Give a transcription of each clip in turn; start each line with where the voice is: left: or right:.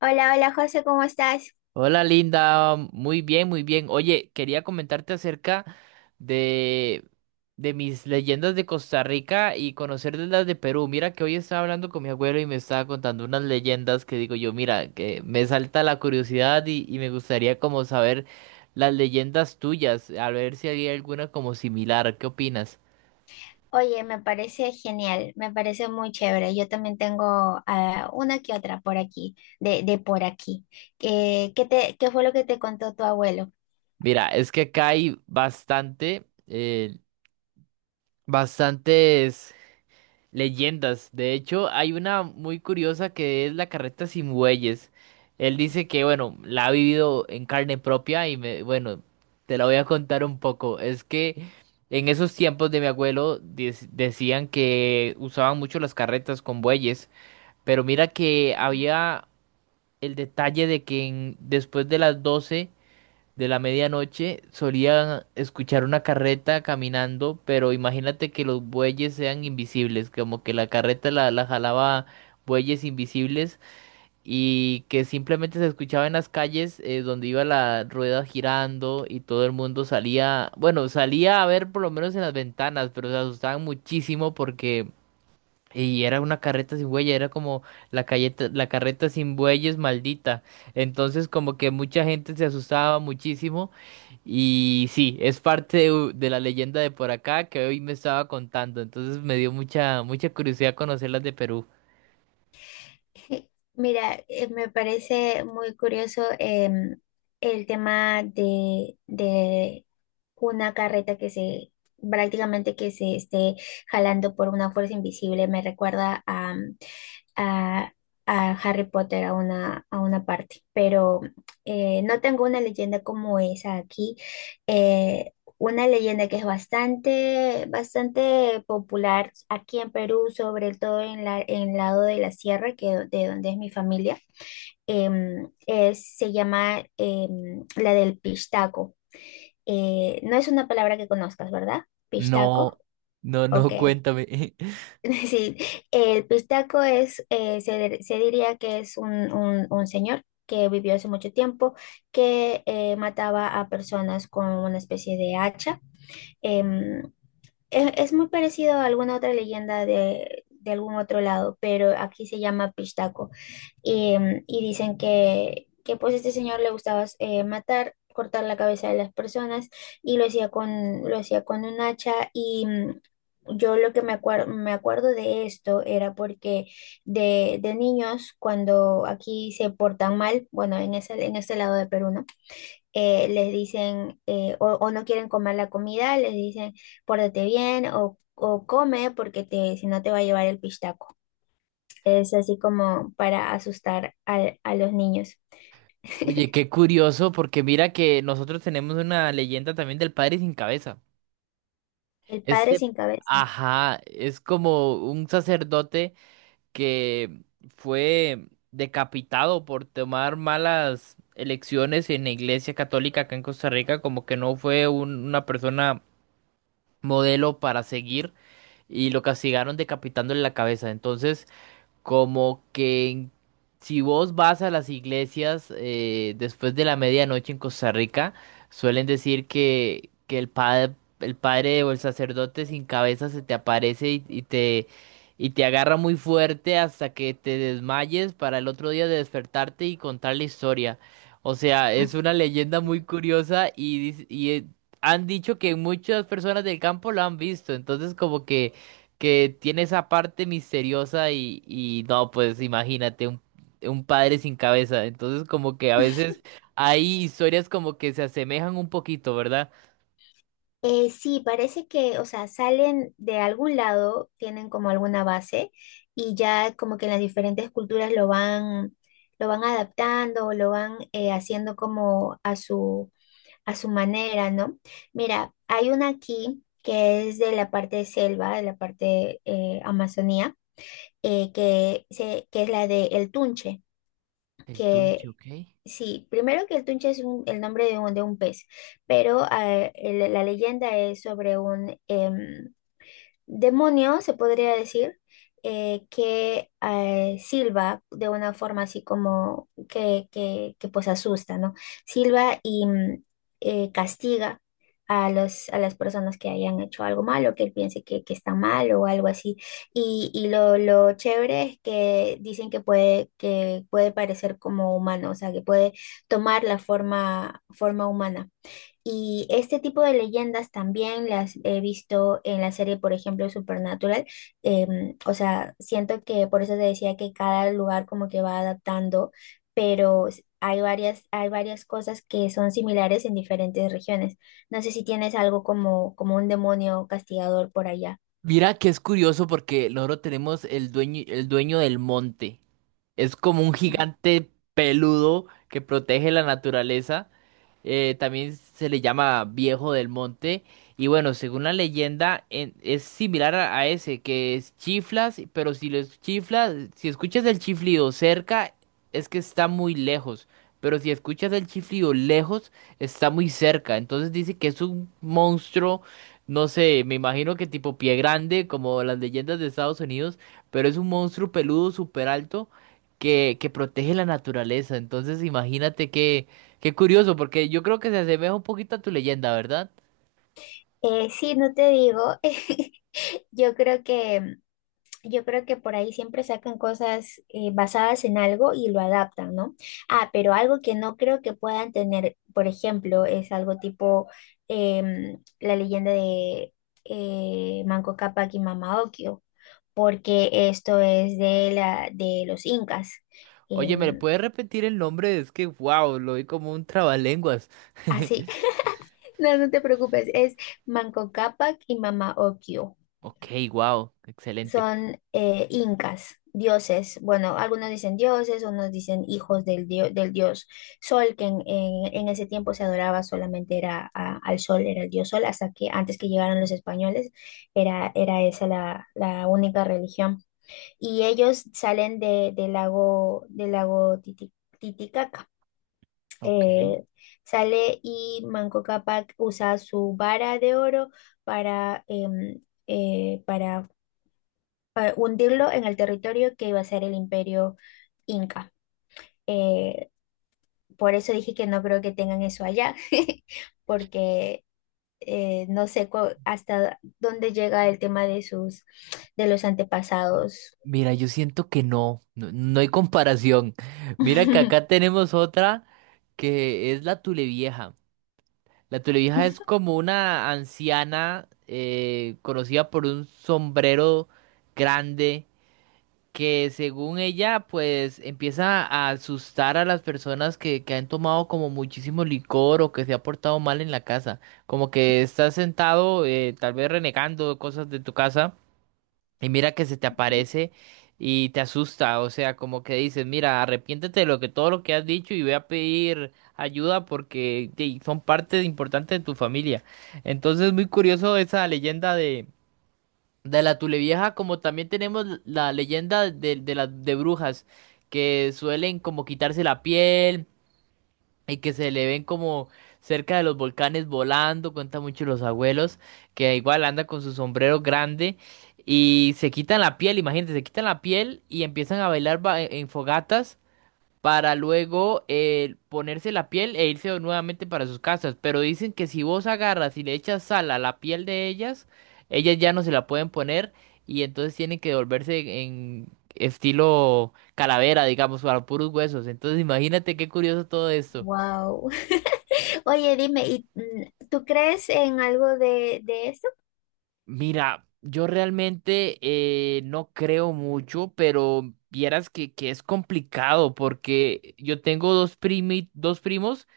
left: Hola, hola José, ¿cómo estás?
right: Hola Linda, muy bien, muy bien. Oye, quería comentarte acerca de, de mis leyendas de Costa Rica y conocer de las de Perú. Mira que hoy estaba hablando con mi abuelo y me estaba contando unas leyendas que digo yo, mira, que me salta la curiosidad y me gustaría como saber las leyendas tuyas, a ver si había alguna como similar. ¿Qué opinas?
left: Oye, me parece genial, me parece muy chévere. Yo también tengo una que otra por aquí, de por aquí. ¿ qué fue lo que te contó tu abuelo?
right: Mira, es que acá hay bastantes leyendas. De hecho, hay una muy curiosa que es la carreta sin bueyes. Él dice que, bueno, la ha vivido en carne propia te la voy a contar un poco. Es que en esos tiempos de mi abuelo decían que usaban mucho las carretas con bueyes, pero mira que había el detalle de que después de las 12 de la medianoche solía escuchar una carreta caminando, pero imagínate que los bueyes sean invisibles, como que la carreta la jalaba bueyes invisibles y que simplemente se escuchaba en las calles, donde iba la rueda girando y todo el mundo salía, bueno, salía a ver por lo menos en las ventanas, pero se asustaban muchísimo porque... Y era una carreta sin bueyes, era como la carreta sin bueyes maldita. Entonces como que mucha gente se asustaba muchísimo. Y sí, es parte de la leyenda de por acá que hoy me estaba contando. Entonces me dio mucha, mucha curiosidad conocer las de Perú.
left: Mira, me parece muy curioso, el tema de una carreta que se prácticamente que se esté jalando por una fuerza invisible. Me recuerda a, a Harry Potter, a una parte, pero no tengo una leyenda como esa aquí. eh, una leyenda que es bastante popular aquí en Perú, sobre todo en en el lado de la sierra, que de donde es mi familia, se llama, la del pistaco. No es una palabra que conozcas, ¿verdad? Pistaco,
right: No, no,
left: ok.
right: no, cuéntame.
left: Sí, el pistaco es, se diría que es un señor que vivió hace mucho tiempo, que mataba a personas con una especie de hacha. em, es muy parecido a alguna otra leyenda de algún otro lado, pero aquí se llama Pistaco. Y, mm, y dicen que pues este señor le gustaba, matar, cortar la cabeza de las personas, y lo hacía con un hacha Yo lo que me acuerdo de esto era porque de niños, cuando aquí se portan mal, bueno, en en ese lado de Perú, ¿no?, les dicen, o no quieren comer la comida, les dicen: pórtate bien o come, porque te, si no te va a llevar el pistaco. Es así como para asustar a los niños.
right: Oye, qué curioso, porque mira que nosotros tenemos una leyenda también del padre sin cabeza.
left: El padre
right: Este,
left: sin cabeza.
right: ajá, es como un sacerdote que fue decapitado por tomar malas elecciones en la iglesia católica acá en Costa Rica, como que no fue una persona modelo para seguir y lo castigaron decapitándole la cabeza. Entonces, como que si vos vas a las iglesias, después de la medianoche en Costa Rica, suelen decir que el padre o el sacerdote sin cabeza se te aparece y te agarra muy fuerte hasta que te desmayes para el otro día de despertarte y contar la historia. O sea, es una leyenda muy curiosa y han dicho que muchas personas del campo lo han visto, entonces como que tiene esa parte misteriosa y no, pues imagínate un padre sin cabeza. Entonces como que a veces hay historias como que se asemejan un poquito, ¿verdad?
left: Sí, parece que, o sea, salen de algún lado, tienen como alguna base, y ya como que en las diferentes culturas lo van adaptando o lo van, haciendo como a su, a su manera, ¿no? Mira, hay una aquí que es de la parte de selva, de la parte, Amazonía, que es la de El Tunche,
right: El Tunche,
left: que
right: ¿ok?
left: sí, primero que El Tunche es el nombre de de un pez, pero la leyenda es sobre un, demonio, se podría decir, que silba de una forma, así como que pues asusta, ¿no? Silba y, castiga a a las personas que hayan hecho algo malo, que él piense que está mal o algo así. Y lo chévere es que dicen que que puede parecer como humano, o sea, que puede tomar la forma humana. Y este tipo de leyendas también las he visto en la serie, por ejemplo, Supernatural. O sea, siento que por eso te decía que cada lugar como que va adaptando, pero hay hay varias cosas que son similares en diferentes regiones. No sé si tienes algo como, como un demonio castigador por allá.
right: Mira que es curioso porque nosotros tenemos el dueño del monte. Es como un gigante peludo que protege la naturaleza. También se le llama Viejo del Monte. Y bueno, según la leyenda, es similar a ese, que es chiflas, pero si los chiflas, si escuchas el chiflido cerca, es que está muy lejos. Pero si escuchas el chiflido lejos, está muy cerca. Entonces dice que es un monstruo, no sé, me imagino que tipo pie grande, como las leyendas de Estados Unidos, pero es un monstruo peludo súper alto que protege la naturaleza. Entonces imagínate que qué curioso, porque yo creo que se asemeja un poquito a tu leyenda, ¿verdad?
left: Sí, no te digo. Yo creo que yo creo que por ahí siempre sacan cosas, basadas en algo y lo adaptan, ¿no? Ah, pero algo que no creo que puedan tener, por ejemplo, es algo tipo, la leyenda de, Manco Cápac y Mama Ocllo, porque esto es de la de los incas.
right: Oye, ¿me
left: Em,
right: puedes repetir el nombre? Es que, wow, lo vi como un trabalenguas.
left: Así, no, no te preocupes, es Manco Cápac y Mama Ocllo.
right: Ok, wow, excelente.
left: Son, incas, dioses. Bueno, algunos dicen dioses, unos dicen hijos del dios Sol, que en ese tiempo se adoraba, solamente era al Sol, era el dios Sol, hasta que antes que llegaron los españoles era, era esa la única religión. Y ellos salen de, del lago Titicaca. Eh, Sale y Manco Cápac usa su vara de oro para, eh, para para hundirlo en el territorio que iba a ser el imperio inca. Eh, por eso dije que no creo que tengan eso allá, porque no sé hasta dónde llega el tema de sus, de los antepasados.
right: Mira, yo siento que no, no, no hay comparación. Mira que acá tenemos otra que es la Tulevieja. La Tulevieja es como una anciana, conocida por un sombrero grande que según ella, pues empieza a asustar a las personas que han tomado como muchísimo licor o que se ha portado mal en la casa. Como que estás sentado, tal vez renegando cosas de tu casa, y mira que se te aparece y te asusta. O sea, como que dices, mira, arrepiéntete de lo que todo lo que has dicho y ve a pedir ayuda porque ey, son parte importante de tu familia. Entonces, muy curioso esa leyenda de la Tulevieja, como también tenemos la leyenda de las de brujas, que suelen como quitarse la piel y que se le ven como cerca de los volcanes volando, cuentan mucho los abuelos, que igual anda con su sombrero grande y se quitan la piel, imagínate, se quitan la piel y empiezan a bailar en fogatas para luego ponerse la piel e irse nuevamente para sus casas. Pero dicen que si vos agarras y le echas sal a la piel de ellas, ellas ya no se la pueden poner y entonces tienen que volverse en estilo calavera, digamos, para puros huesos. Entonces imagínate qué curioso todo esto.
left: Wow. Oye, dime, ¿y tú crees en algo de eso?
right: Mira, yo realmente no creo mucho, pero vieras que es complicado porque yo tengo dos primos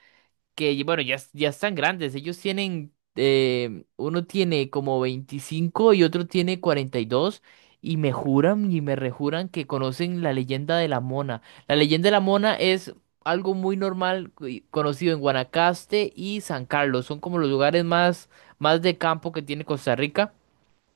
right: que bueno, ya, ya están grandes. Ellos tienen, uno tiene como 25 y otro tiene 42 y dos y me juran y me rejuran que conocen la leyenda de la Mona. La leyenda de la Mona es algo muy normal y conocido en Guanacaste y San Carlos. Son como los lugares más, más de campo que tiene Costa Rica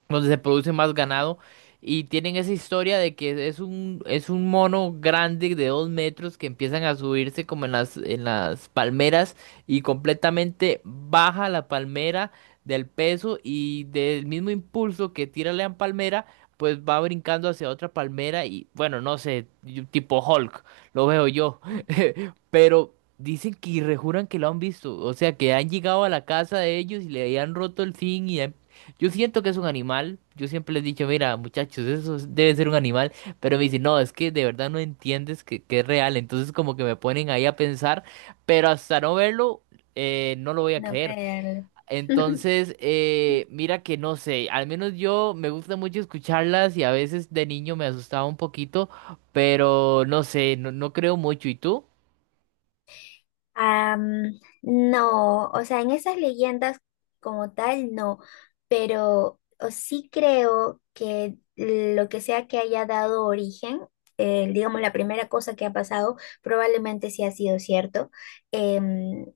right: donde se produce más ganado. Y tienen esa historia de que es un, mono grande de 2 metros que empiezan a subirse como en las palmeras y completamente baja la palmera del peso y del mismo impulso que tira la palmera, pues va brincando hacia otra palmera y bueno, no sé, yo- tipo Hulk, lo veo yo.
left: Ujú.
right: Pero dicen que y rejuran que lo han visto, o sea, que han llegado a la casa de ellos y le han roto el zinc y han yo siento que es un animal. Yo siempre les he dicho, mira, muchachos, eso debe ser un animal. Pero me dicen, no, es que de verdad no entiendes que es real. Entonces como que me ponen ahí a pensar, pero hasta no verlo, no lo voy a
left: No
right: creer.
left: creerlo.
right: Entonces, mira que no sé, al menos yo me gusta mucho escucharlas y a veces de niño me asustaba un poquito, pero no sé, no, no creo mucho. ¿Y tú?
left: No, o sea, en esas leyendas como tal, no, pero o sí creo que lo que sea que haya dado origen, digamos, la primera cosa que ha pasado, probablemente sí ha sido cierto. em,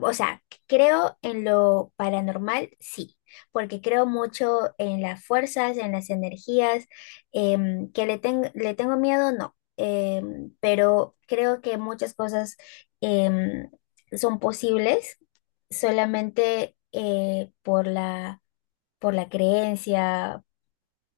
left: o sea, creo en lo paranormal, sí, porque creo mucho en las fuerzas, en las energías, le tengo miedo, no, pero creo que muchas cosas, em, son posibles solamente, por por la creencia,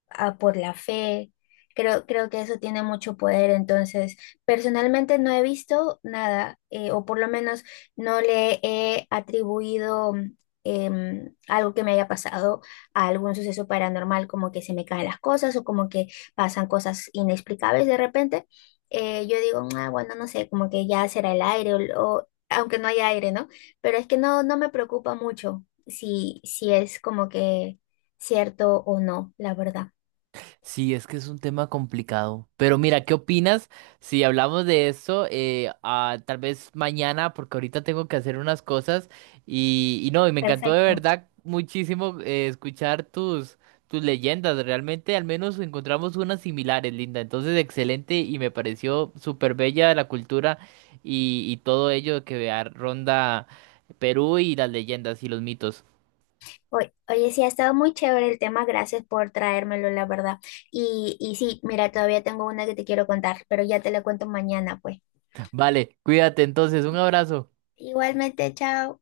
left: a por la fe. Creo, creo que eso tiene mucho poder. Entonces, personalmente no he visto nada, o por lo menos no le he atribuido, algo que me haya pasado a algún suceso paranormal, como que se me caen las cosas o como que pasan cosas inexplicables de repente. Yo digo: "Ah, bueno, no sé, como que ya será el aire, o aunque no haya aire, ¿no?". Pero es que no, no me preocupa mucho si, si es como que cierto o no, la verdad.
right: Sí, es que es un tema complicado. Pero mira, ¿qué opinas si hablamos de eso tal vez mañana? Porque ahorita tengo que hacer unas cosas. Y no, y me encantó de
left: Perfecto.
right: verdad muchísimo escuchar tus leyendas. Realmente al menos encontramos unas similares, Linda. Entonces, excelente y me pareció súper bella la cultura y todo ello que ronda Perú y las leyendas y los mitos.
left: Oye, sí, ha estado muy chévere el tema, gracias por traérmelo, la verdad. Y sí, mira, todavía tengo una que te quiero contar, pero ya te la cuento mañana, pues.
right: Vale, cuídate entonces. Un abrazo.
left: Igualmente, chao.